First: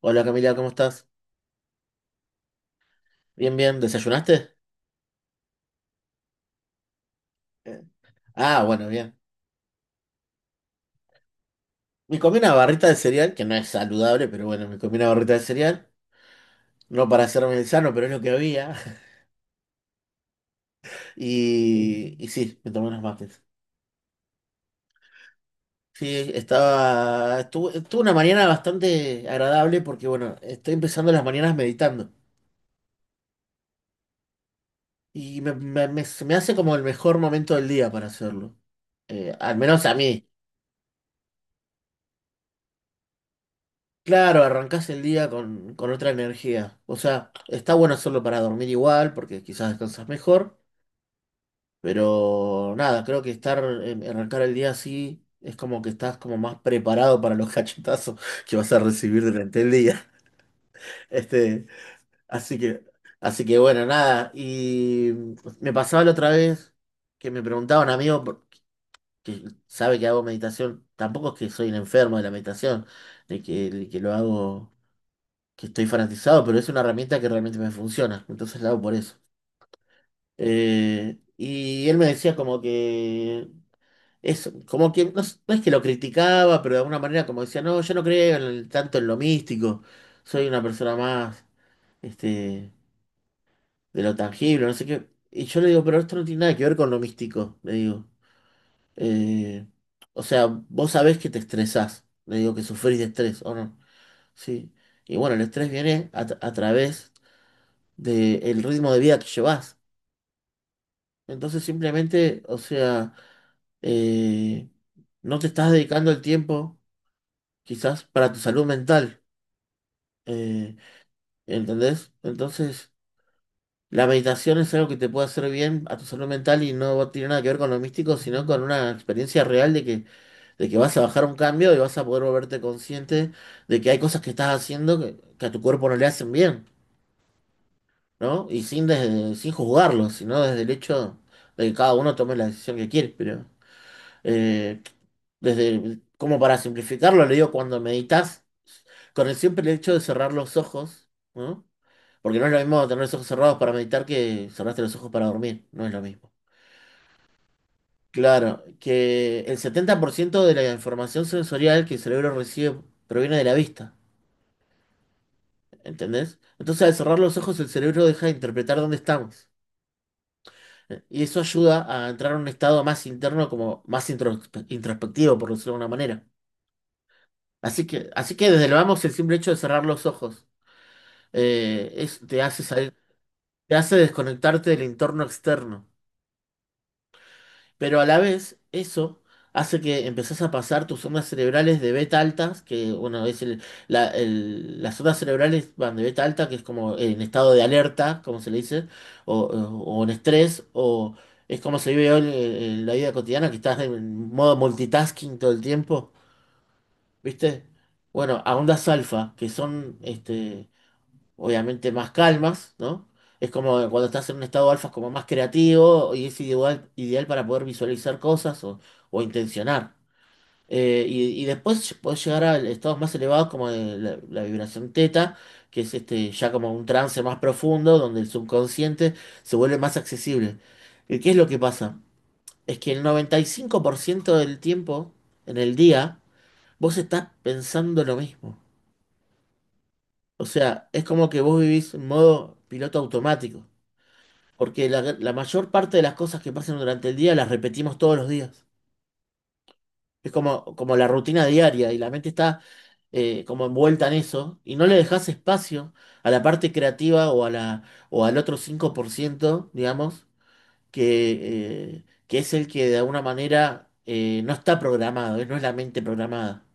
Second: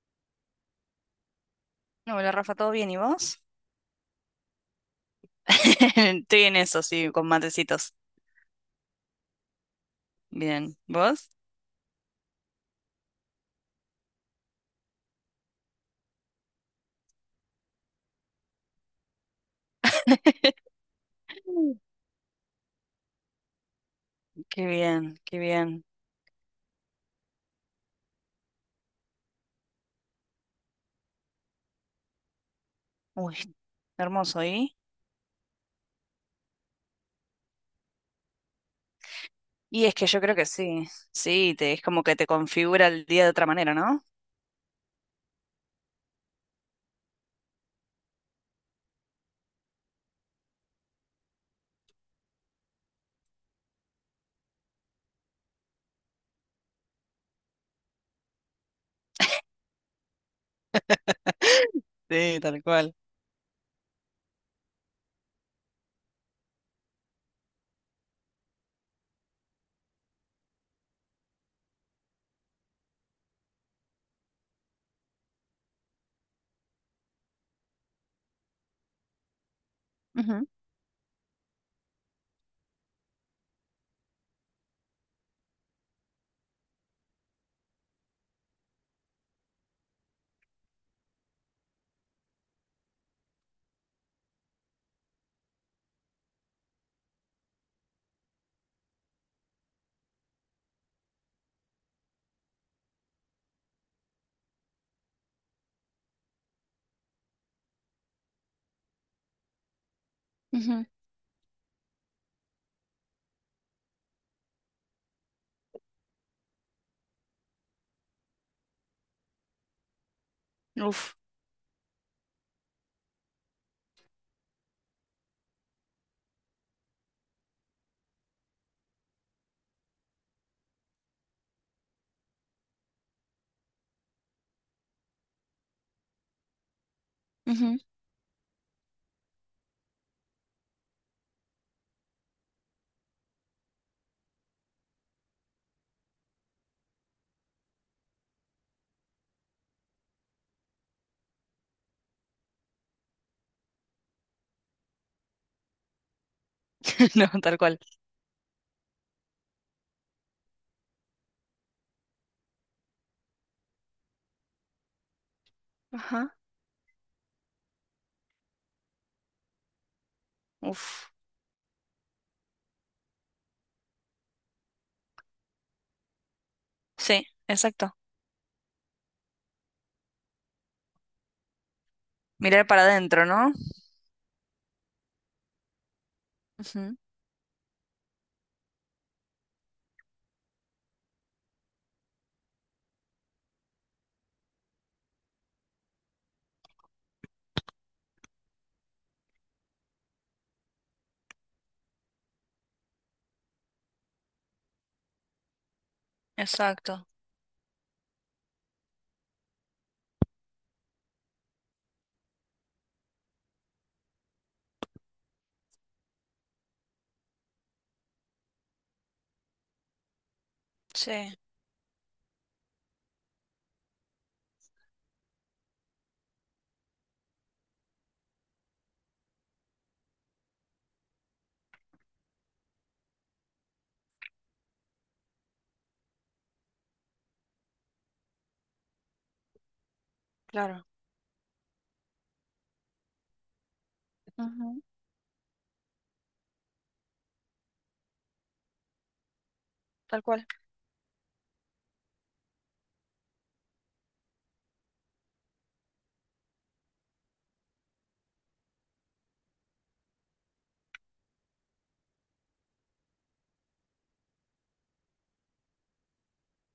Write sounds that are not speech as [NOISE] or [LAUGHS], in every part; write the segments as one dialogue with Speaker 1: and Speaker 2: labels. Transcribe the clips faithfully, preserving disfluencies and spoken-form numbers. Speaker 1: Hola Camila, ¿cómo estás?
Speaker 2: Hola Rafa, ¿todo bien? ¿Y vos?
Speaker 1: Bien, bien. ¿Desayunaste?
Speaker 2: [LAUGHS] Estoy en eso, sí, con
Speaker 1: Eh,
Speaker 2: matecitos.
Speaker 1: Ah, bueno, bien.
Speaker 2: Bien. ¿Vos?
Speaker 1: Me comí una barrita de cereal, que no es saludable, pero bueno, me comí una barrita de cereal. No para hacerme el sano, pero es lo que había. [LAUGHS]
Speaker 2: [LAUGHS]
Speaker 1: Y, y sí, me tomé unos mates.
Speaker 2: Qué bien, qué bien.
Speaker 1: Sí, estaba... Estuve, tuve una mañana bastante agradable porque, bueno, estoy empezando las mañanas meditando.
Speaker 2: Uy, hermoso, ¿y?
Speaker 1: Y me, me- me- se me hace como el mejor momento del día para hacerlo. Eh, al
Speaker 2: Y
Speaker 1: menos a
Speaker 2: es que yo
Speaker 1: mí.
Speaker 2: creo que sí, sí, te, es como que te configura el día de otra manera, ¿no?
Speaker 1: Claro, arrancás el día con, con otra energía. O sea, está bueno hacerlo para dormir igual, porque quizás descansas mejor, pero nada, creo que estar, em, arrancar el día así es como que estás como más preparado para los [LAUGHS] cachetazos que vas a recibir durante el día. [LAUGHS] Este,
Speaker 2: [LAUGHS] Sí,
Speaker 1: así
Speaker 2: tal
Speaker 1: que,
Speaker 2: cual.
Speaker 1: así que bueno, nada. Y mm, me pasaba la otra vez que me preguntaba un amigo por- que sabe que hago meditación. Tampoco es que soy un enfermo de la meditación, de que, de que lo hago, que estoy fanatizado, pero es una herramienta que realmente me funciona, entonces la hago por eso.
Speaker 2: Ujú,
Speaker 1: Eh, y él me decía como que eso, como que no, es no es que lo criticaba, pero de alguna manera como decía, no, yo no creo en el- tanto en lo místico, soy una persona más este, de lo tangible, no sé qué. Y yo le digo, pero esto no tiene nada que ver con lo místico, le digo. Eh, o sea, vos sabés que te estresás, le digo que sufrís de estrés, ¿o no? Sí. Y bueno, el estrés viene a, tra- a través del ritmo de vida que llevas. Entonces simplemente, o sea, eh, no te estás dedicando el tiempo quizás para tu salud mental, eh,
Speaker 2: ujú, uf.
Speaker 1: ¿entendés? Entonces, la meditación es algo que te puede hacer bien a tu salud mental y no tiene nada que ver con lo místico, sino con una experiencia real de que, de que vas a bajar un cambio y vas a poder volverte consciente de que hay cosas que estás haciendo que, que a tu cuerpo no le hacen bien,
Speaker 2: Ujú.
Speaker 1: ¿no? Y sin, desde- sin juzgarlo, sino desde el hecho de que cada uno tome la decisión que quiere. Pero eh, desde, como para simplificarlo, le digo cuando meditas, con el simple hecho de cerrar los ojos, ¿no? Porque no es lo mismo tener los ojos cerrados para meditar que cerraste los ojos para dormir, no es lo mismo.
Speaker 2: [LAUGHS] No, tal cual.
Speaker 1: Claro, que el setenta por ciento de la información sensorial que el cerebro recibe proviene de la vista,
Speaker 2: Ajá.
Speaker 1: ¿entendés? Entonces al cerrar los ojos el cerebro deja de interpretar dónde estamos.
Speaker 2: Uf.
Speaker 1: Y eso ayuda a entrar a un estado más interno, como más introspe- introspectivo, por decirlo de alguna manera.
Speaker 2: Sí,
Speaker 1: Así
Speaker 2: exacto.
Speaker 1: que, así que desde el vamos, el simple hecho de cerrar los ojos eh, es- te hace
Speaker 2: Mirar para
Speaker 1: salir,
Speaker 2: adentro, ¿no?
Speaker 1: te hace desconectarte del entorno externo.
Speaker 2: Ujú,
Speaker 1: Pero a la vez, eso hace que empezás a pasar tus ondas cerebrales de beta altas, que bueno, es el, la- el- las ondas cerebrales van de beta alta, que es como en estado de alerta, como se le dice, o, o- o en estrés, o es como se vive hoy en, en la vida cotidiana, que estás en modo multitasking todo el tiempo,
Speaker 2: exacto.
Speaker 1: ¿viste? Bueno, a ondas alfa, que son este, obviamente más calmas, ¿no? Es como que cuando estás en un estado alfa es como más creativo y es ideal, ideal para poder visualizar cosas o, o intencionar. Eh,
Speaker 2: Sí,
Speaker 1: y, y después podés llegar a estados más elevados como de la, la vibración teta, que es este, ya como un trance más profundo donde el subconsciente se vuelve más accesible. ¿Y qué es lo que pasa? Es que el noventa y cinco por ciento del tiempo en el día vos estás pensando lo mismo. O
Speaker 2: claro.
Speaker 1: sea, es como que vos vivís en modo piloto automático.
Speaker 2: Ujú,
Speaker 1: Porque la, la mayor parte de las cosas que pasan durante el día las repetimos todos los días.
Speaker 2: tal
Speaker 1: Es
Speaker 2: cual.
Speaker 1: como, como la rutina diaria y la mente está eh, como envuelta en eso y no le dejas espacio a la parte creativa o, a la, o al otro cinco por ciento digamos, que, eh, que es el que de alguna manera eh, no está programado, eh, no es la mente programada.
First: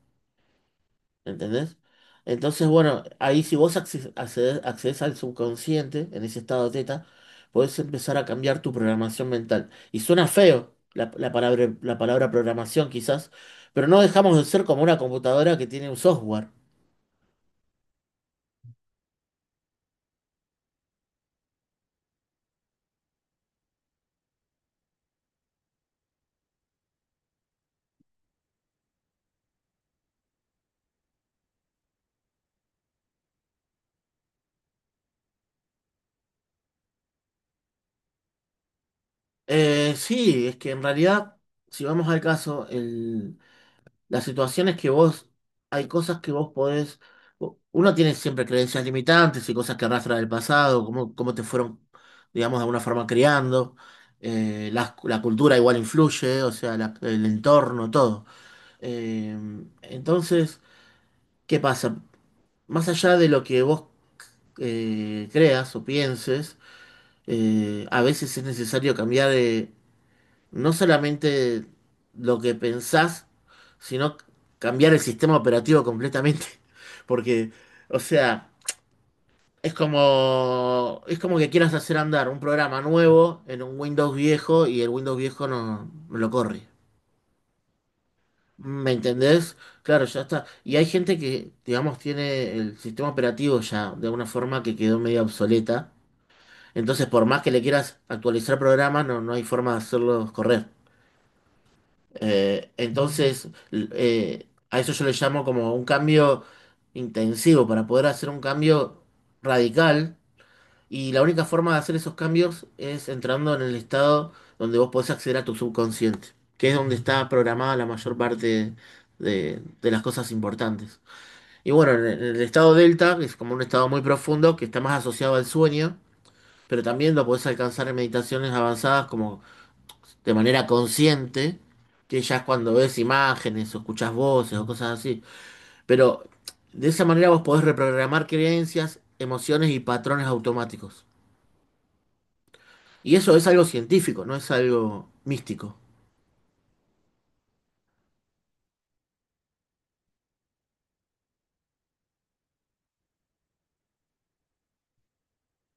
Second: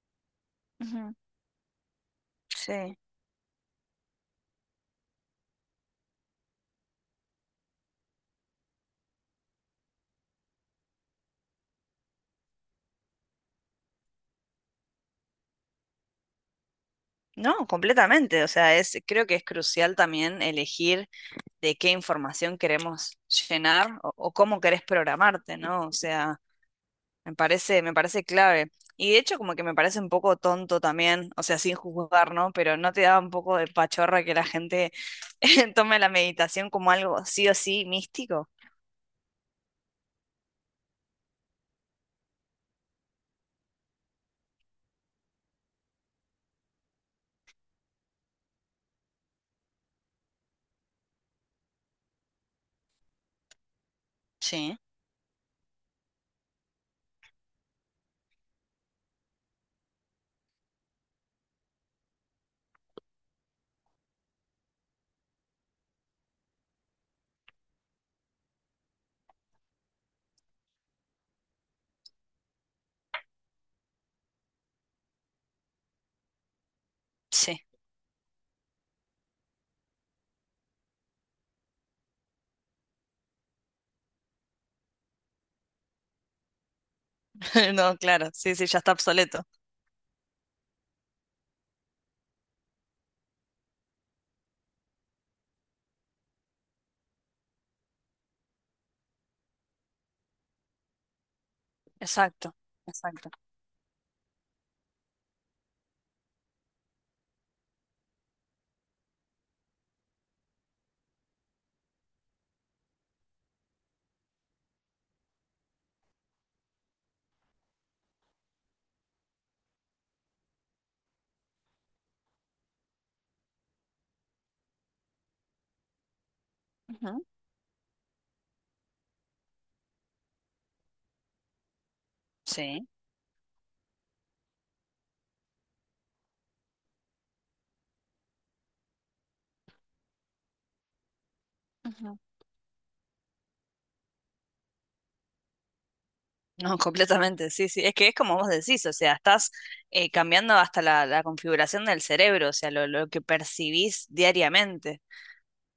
Speaker 2: Ujú,
Speaker 1: ¿Entendés? Entonces,
Speaker 2: sí.
Speaker 1: bueno, ahí si vos acces- accedes, accedes al subconsciente, en ese estado teta, podés empezar a cambiar tu programación mental. Y suena feo la, la palabra, la palabra programación quizás, pero no dejamos de ser como una computadora que tiene un software.
Speaker 2: No, completamente. O sea, es, creo que es crucial también elegir de qué información queremos llenar o, o cómo querés programarte, ¿no? O sea, me parece, me parece clave. Y de hecho, como que me parece un poco tonto también, o sea, sin juzgar, ¿no? Pero ¿no te da un poco de pachorra que la gente [LAUGHS] tome la meditación como algo sí o sí místico?
Speaker 1: Eh, sí, es que en realidad, si vamos al caso, la situación es que vos, hay cosas que vos podés, uno tiene siempre creencias limitantes y cosas que arrastra del pasado, cómo, cómo te fueron, digamos, de alguna forma criando. eh,
Speaker 2: Sí,
Speaker 1: la, la cultura igual influye, o sea, la- el entorno, todo. Eh, entonces, ¿qué pasa? Más allá de lo que vos eh, creas o pienses, eh, a veces es necesario cambiar de no solamente lo que pensás, sino c- cambiar el sistema operativo completamente. [LAUGHS] Porque,
Speaker 2: sí.
Speaker 1: o sea, es como, es como que quieras hacer andar un programa nuevo en un Windows viejo y el Windows viejo no, no lo corre.
Speaker 2: [LAUGHS] No, claro, sí, sí, ya
Speaker 1: ¿Me
Speaker 2: está obsoleto.
Speaker 1: entendés? Claro, ya está. Y hay gente que, digamos, tiene el sistema operativo ya de una forma que quedó medio obsoleta. Entonces, por más que le quieras actualizar programas, no, no hay forma de hacerlos correr.
Speaker 2: Exacto,
Speaker 1: Eh,
Speaker 2: exacto.
Speaker 1: entonces, l- eh, a eso yo le llamo como un cambio intensivo, para poder hacer un cambio radical. Y la única forma de hacer esos cambios es entrando en el estado donde vos podés acceder a tu subconsciente, que es donde está programada la mayor parte de, de las cosas importantes. Y bueno, en el en el estado delta, que es como un estado muy profundo, que está más asociado al sueño, pero también
Speaker 2: Ujú,
Speaker 1: lo podés alcanzar en meditaciones avanzadas como de manera consciente, que ya es cuando
Speaker 2: sí.
Speaker 1: ves imágenes o escuchas voces o cosas así. Pero de esa manera vos podés reprogramar creencias, emociones y patrones automáticos. Y eso es algo científico, no es algo místico.
Speaker 2: No, [LAUGHS] completamente, sí, sí. Es que es como vos decís, o sea, estás eh, cambiando hasta la, la configuración del cerebro, o sea, lo, lo que percibís diariamente.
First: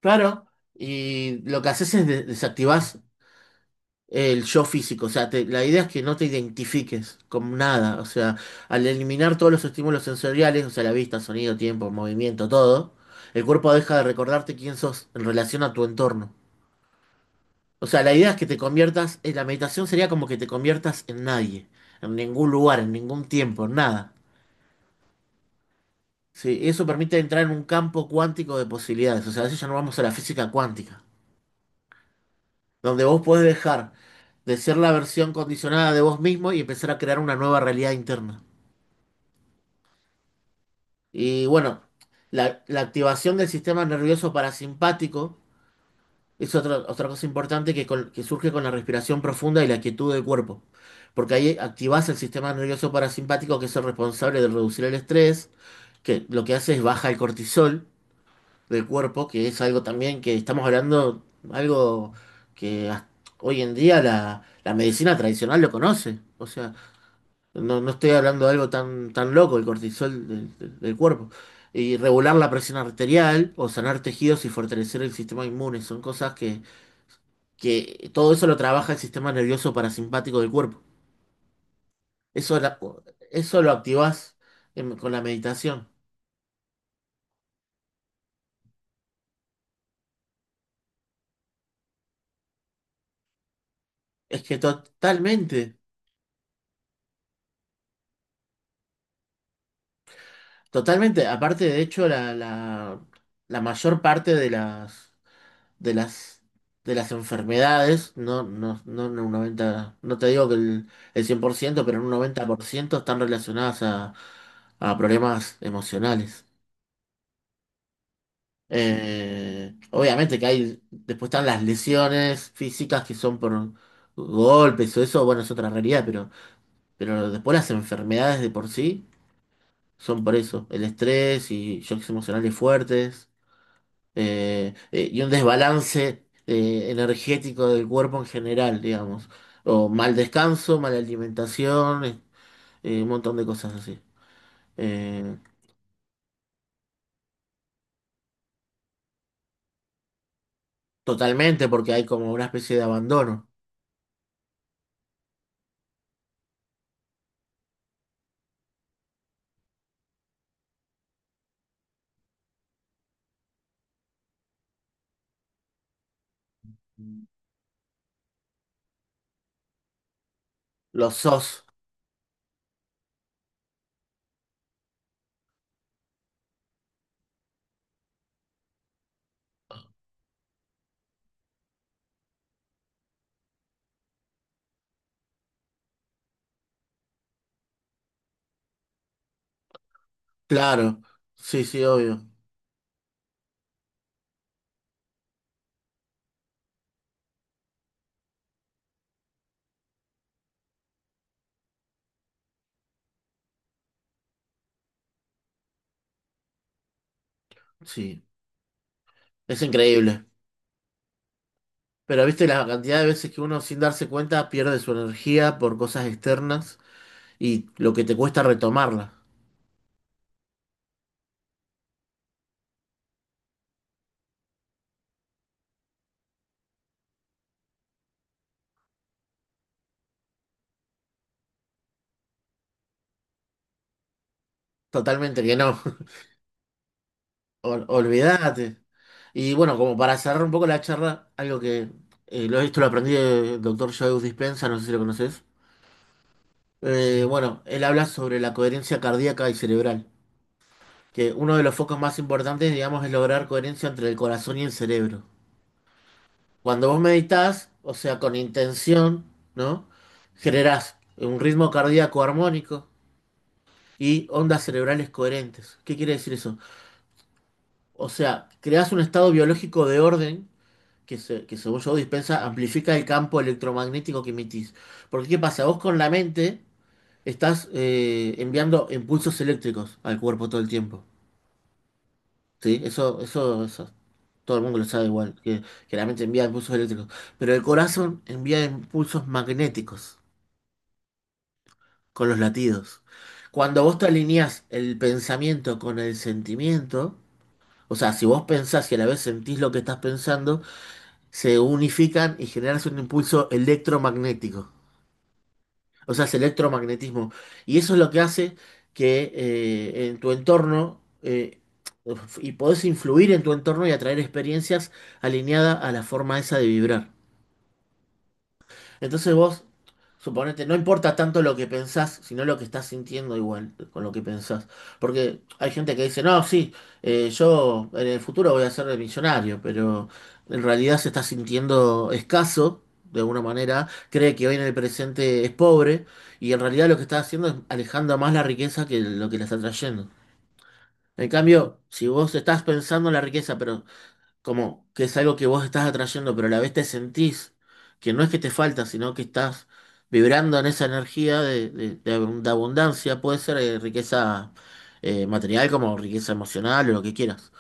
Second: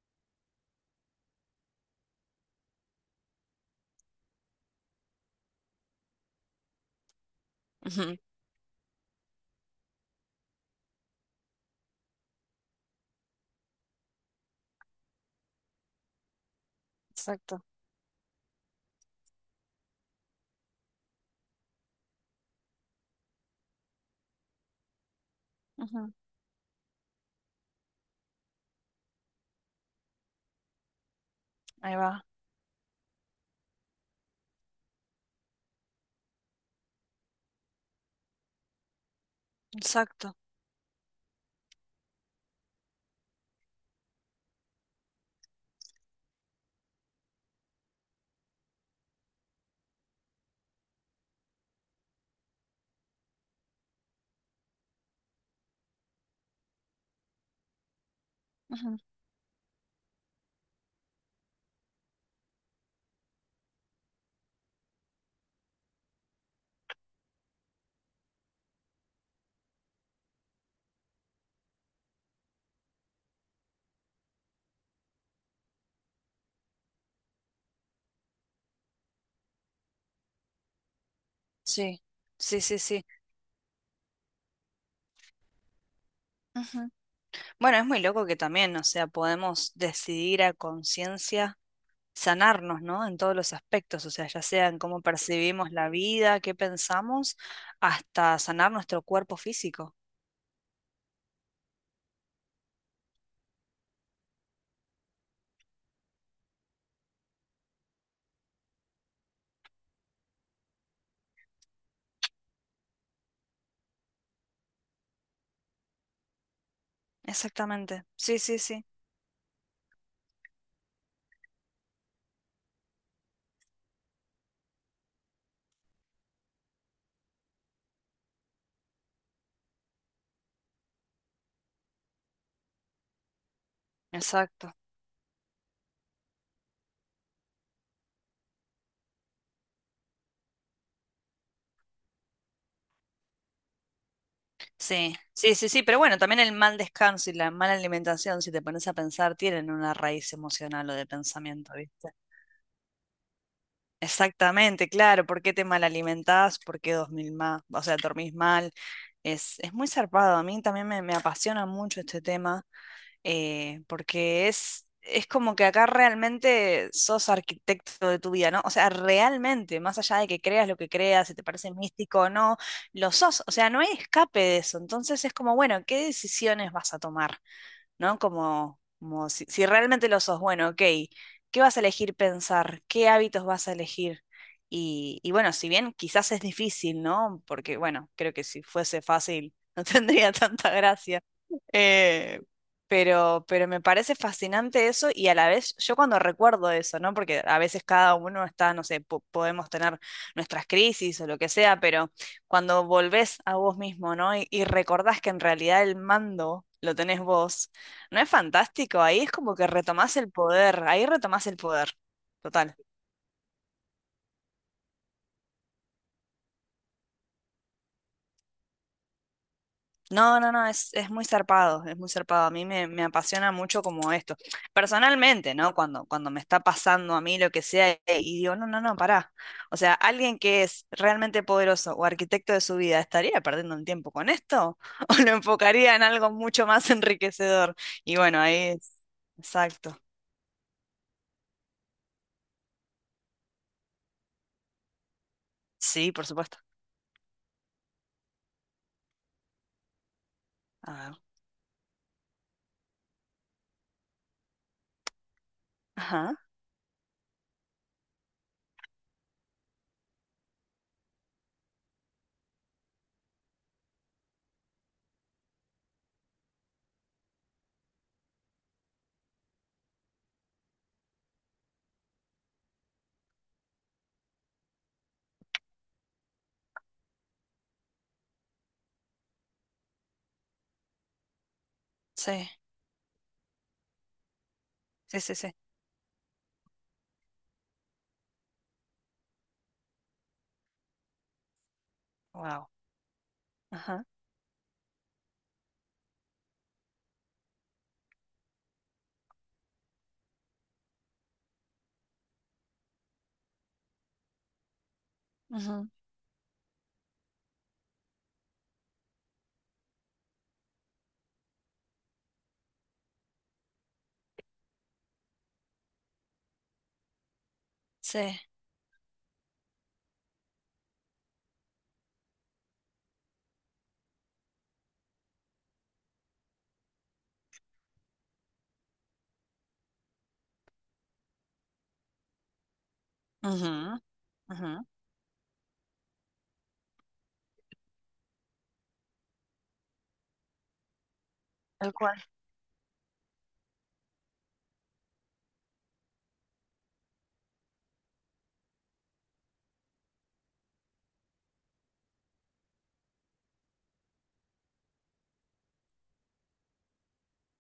Speaker 1: Claro, y lo que haces es de- desactivás el yo físico, o sea, te- la idea es que no te identifiques con nada, o
Speaker 2: Ujú,
Speaker 1: sea, al eliminar todos los estímulos sensoriales, o sea, la vista, sonido, tiempo, movimiento, todo, el cuerpo deja de recordarte quién sos en relación a tu entorno.
Speaker 2: exacto.
Speaker 1: O sea, la idea es que te conviertas, eh, la meditación sería como que te conviertas en nadie, en ningún lugar, en ningún tiempo, en nada.
Speaker 2: Ujú,
Speaker 1: Sí, eso permite entrar en un campo cuántico de posibilidades. O sea, a veces ya no vamos a la física cuántica,
Speaker 2: ahí va.
Speaker 1: donde vos podés dejar de ser la versión condicionada de vos mismo y empezar a crear una nueva realidad interna.
Speaker 2: Exacto.
Speaker 1: Y bueno, la, la activación del sistema nervioso parasimpático. Es otra, otra cosa importante que, con- que surge con la respiración profunda y la quietud del cuerpo, porque ahí activás el sistema nervioso parasimpático que es el responsable de reducir el estrés, que lo que hace es baja el cortisol del
Speaker 2: Ujú,
Speaker 1: cuerpo, que es algo también que estamos hablando, algo que hasta hoy en día la, la medicina tradicional lo conoce, o sea, no, no estoy hablando de algo tan, tan loco, el cortisol del, del del cuerpo. Y regular la presión arterial o sanar tejidos y fortalecer el sistema inmune son cosas que que todo eso lo trabaja el sistema nervioso parasimpático del cuerpo.
Speaker 2: sí,
Speaker 1: Eso,
Speaker 2: sí,
Speaker 1: la-
Speaker 2: sí, sí.
Speaker 1: eso lo activás en- con la meditación.
Speaker 2: Ujú. Bueno, es muy loco que también, o sea, podemos decidir a conciencia sanarnos, ¿no? En todos los aspectos, o sea, ya
Speaker 1: Es que
Speaker 2: sea en cómo percibimos
Speaker 1: totalmente,
Speaker 2: la vida, qué pensamos, hasta sanar nuestro cuerpo físico.
Speaker 1: totalmente. Aparte, de hecho, la, la, la mayor parte de las, de las, de las enfermedades, no, no, no en un noventa no te digo que el, el cien por ciento pero en un noventa por ciento están relacionadas a, a problemas emocionales.
Speaker 2: Exactamente. Sí, sí, sí.
Speaker 1: Eh, obviamente que hay, después están las lesiones físicas que son por golpes o eso, bueno, es otra realidad, pero, pero después las enfermedades de por sí son por eso, el estrés y shocks emocionales fuertes
Speaker 2: Exacto.
Speaker 1: eh, eh, y un desbalance eh, energético del cuerpo en general, digamos, o mal descanso, mala alimentación, eh, eh, un montón de cosas así.
Speaker 2: Sí,
Speaker 1: Eh,
Speaker 2: sí, sí, sí, pero bueno, también el mal descanso y la mala alimentación, si te pones a pensar, tienen una raíz emocional o de
Speaker 1: Totalmente
Speaker 2: pensamiento,
Speaker 1: porque hay
Speaker 2: ¿viste?
Speaker 1: como una especie de abandono.
Speaker 2: Exactamente, claro, ¿por qué te mal alimentás? ¿Por qué dormís más? O sea, dormís mal. Es, es muy zarpado, a mí también me, me apasiona mucho este tema, eh, porque es, es como que acá realmente sos arquitecto de tu vida, ¿no? O sea, realmente, más allá de que creas lo que
Speaker 1: Lo
Speaker 2: creas, si te
Speaker 1: sos.
Speaker 2: parece místico o no, lo sos, o sea, no hay escape de eso, entonces es como, bueno, ¿qué decisiones vas a tomar? ¿No? Como, como si, si realmente lo sos, bueno, ok, ¿qué vas a elegir pensar? ¿Qué hábitos vas a elegir? Y, y bueno, si bien quizás es difícil, ¿no? Porque bueno, creo que si fuese fácil [LAUGHS] no tendría tanta
Speaker 1: Claro,
Speaker 2: gracia.
Speaker 1: sí, sí, obvio.
Speaker 2: Eh, pero, pero me parece fascinante eso y a la vez yo cuando recuerdo eso, ¿no? Porque a veces cada uno está, no sé, po- podemos tener nuestras crisis o lo que sea, pero cuando volvés a vos mismo, ¿no? Y, y recordás que en realidad el mando lo tenés vos. ¿No
Speaker 1: Sí,
Speaker 2: es fantástico? Ahí es como
Speaker 1: es
Speaker 2: que retomás
Speaker 1: increíble.
Speaker 2: el poder, ahí retomás el poder,
Speaker 1: Pero viste la
Speaker 2: total.
Speaker 1: cantidad de veces que uno sin darse cuenta pierde su energía por cosas externas y lo que te cuesta retomarla.
Speaker 2: No, no, no, es, es muy zarpado, es muy zarpado. A mí me, me apasiona mucho como esto. Personalmente, ¿no? Cuando, cuando me está pasando a mí lo que sea, eh, y digo, no, no, no, pará. O sea, alguien que es realmente poderoso o arquitecto de su vida, ¿estaría perdiendo un tiempo con esto? [LAUGHS] ¿O lo
Speaker 1: Totalmente que no.
Speaker 2: enfocaría en
Speaker 1: [LAUGHS]
Speaker 2: algo mucho más enriquecedor?
Speaker 1: Ol-
Speaker 2: Y bueno, ahí
Speaker 1: olvídate.
Speaker 2: es.
Speaker 1: Y bueno, como
Speaker 2: Exacto.
Speaker 1: para cerrar un poco la charla, algo que eh, lo, esto lo aprendí del doctor Joe Dispenza, no sé si lo conoces.
Speaker 2: Sí, por supuesto.
Speaker 1: Eh, bueno, él habla sobre la coherencia cardíaca y cerebral,
Speaker 2: A ver.
Speaker 1: que uno de los focos más importantes, digamos, es lograr coherencia entre el corazón y el cerebro.
Speaker 2: Ajá.
Speaker 1: Cuando vos meditas, o sea, con intención, ¿no? Generás un ritmo cardíaco armónico y ondas cerebrales coherentes. ¿Qué quiere decir eso? O sea, creás un estado biológico de orden que, se- que según Joe Dispensa, amplifica el campo electromagnético que emitís. Porque ¿qué pasa? Vos con la mente estás eh, enviando impulsos eléctricos al cuerpo todo el tiempo.
Speaker 2: Sí,
Speaker 1: ¿Sí? Eso, eso, eso, todo el mundo lo sabe
Speaker 2: sí, sí,
Speaker 1: igual,
Speaker 2: sí.
Speaker 1: que, que la mente envía impulsos eléctricos. Pero el corazón envía impulsos magnéticos con los
Speaker 2: Wow.
Speaker 1: latidos. Cuando vos te alineás el pensamiento con el sentimiento, o sea, si vos pensás y a la vez sentís lo que estás pensando, se unifican y generas un impulso electromagnético.
Speaker 2: Ujú,
Speaker 1: O sea, es electromagnetismo. Y eso es lo que hace que eh, en tu entorno, eh, y podés influir en tu entorno y atraer experiencias alineadas a la forma esa de vibrar.
Speaker 2: sí.
Speaker 1: Entonces vos, suponete, no importa tanto lo que pensás, sino lo que estás sintiendo igual con lo que pensás. Porque hay gente que dice, no, sí, eh, yo en el futuro voy a ser millonario, pero en realidad se está sintiendo escaso, de alguna
Speaker 2: Ujú,
Speaker 1: manera, cree que hoy en
Speaker 2: ujú,
Speaker 1: el presente es pobre, y en realidad lo que está haciendo es alejando más la riqueza que lo que le está trayendo. En cambio,
Speaker 2: tal
Speaker 1: si
Speaker 2: cual.
Speaker 1: vos estás pensando en la riqueza, pero como que es algo que vos estás atrayendo, pero a la vez te sentís que no es que te falta, sino que estás vibrando en esa energía de, de- de abun- de abundancia, puede ser eh, riqueza eh, material como riqueza emocional o lo que quieras.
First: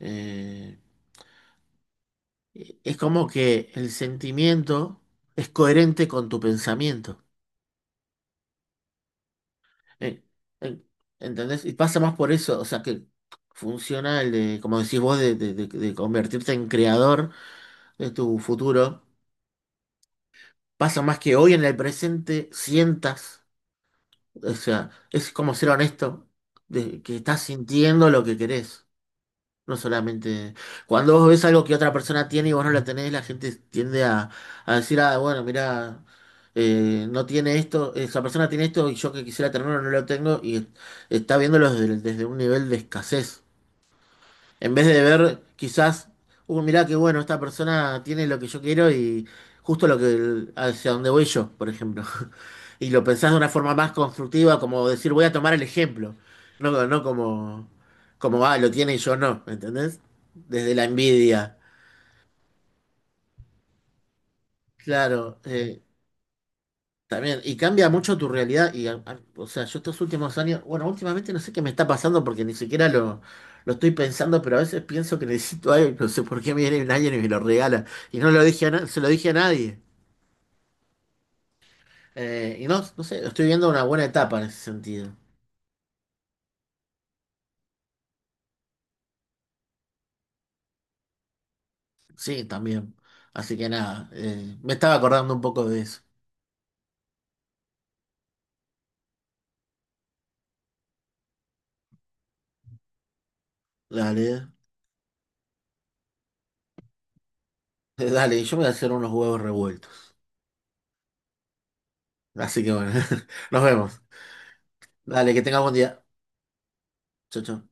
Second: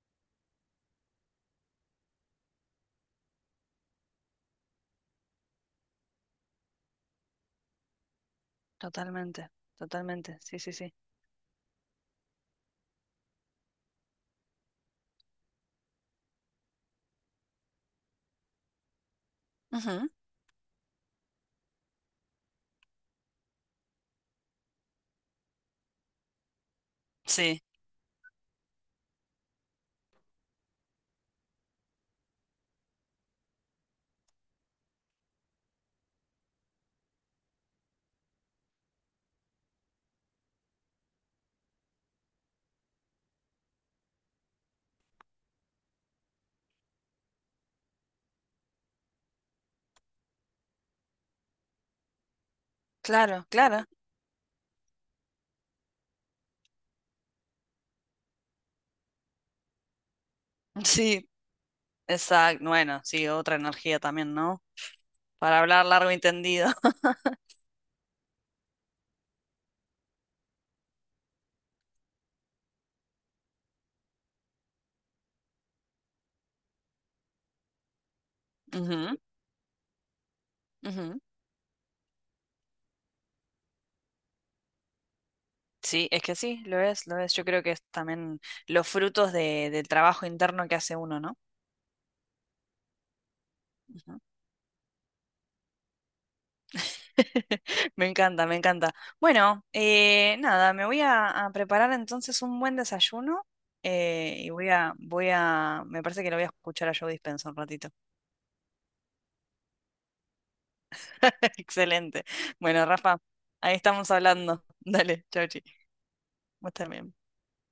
Speaker 1: Eh, eh, es como que el sentimiento es coherente con tu pensamiento.
Speaker 2: Totalmente,
Speaker 1: Eh,
Speaker 2: totalmente. Sí, sí,
Speaker 1: eh,
Speaker 2: sí.
Speaker 1: ¿Entendés? Y pasa más por eso, o sea que funciona el de, como decís vos, de de- de- de convertirte en creador de tu futuro,
Speaker 2: Ujú,
Speaker 1: pasa más que hoy en el presente sientas, o sea, es como ser honesto, de que estás
Speaker 2: sí,
Speaker 1: sintiendo lo que querés. No solamente cuando vos ves algo que otra persona tiene y vos no la tenés, la gente tiende a, a decir, ah, bueno, mira, no tiene esto, esa persona tiene esto y yo que quisiera tenerlo no lo tengo y está viéndolo desde, desde un nivel de escasez. En vez de ver quizás, uh, mirá qué bueno, esta persona tiene lo que yo quiero y justo lo que hacia donde voy yo, por ejemplo, y lo pensás de
Speaker 2: claro,
Speaker 1: una forma
Speaker 2: claro.
Speaker 1: más constructiva, como decir, voy a tomar el ejemplo, no, no como, como, ah, lo tiene y yo no, ¿entendés? Desde la
Speaker 2: [LAUGHS] Sí,
Speaker 1: envidia,
Speaker 2: exacto. Bueno, sí, otra energía también, ¿no?
Speaker 1: claro,
Speaker 2: Para
Speaker 1: eh,
Speaker 2: hablar largo y tendido. [LAUGHS]
Speaker 1: también, y cambia mucho tu realidad, y, a- a- o sea, yo estos últimos años, bueno, últimamente no sé qué me está pasando porque ni siquiera lo, lo estoy pensando, pero a veces pienso que necesito algo, y no sé por qué me viene alguien y me lo regala, y no lo dije a na- se lo
Speaker 2: Ujú,
Speaker 1: dije a nadie.
Speaker 2: ujú.
Speaker 1: Eh, y no, no sé, estoy viendo una buena etapa en ese sentido.
Speaker 2: Sí, es que sí, lo es, lo es. Yo creo que es también los frutos de, del trabajo interno que hace uno, ¿no?
Speaker 1: Sí, también. Así que nada, eh, me estaba acordando un poco de eso.
Speaker 2: [LAUGHS] Me encanta, me encanta. Bueno, eh, nada, me voy a, a preparar entonces un buen desayuno, eh,
Speaker 1: Dale,
Speaker 2: y voy a, voy a, me parece que lo voy a escuchar a Joe Dispenza un ratito.
Speaker 1: [LAUGHS] dale, yo me voy a hacer unos huevos revueltos.
Speaker 2: [LAUGHS] Excelente.
Speaker 1: Así que
Speaker 2: Bueno,
Speaker 1: bueno,
Speaker 2: Rafa,
Speaker 1: [LAUGHS] nos
Speaker 2: ahí
Speaker 1: vemos.
Speaker 2: estamos hablando. [LAUGHS] Dale,
Speaker 1: Dale, que
Speaker 2: chau,
Speaker 1: tengas
Speaker 2: chi.
Speaker 1: buen día.
Speaker 2: Vos también.
Speaker 1: Chau, chau.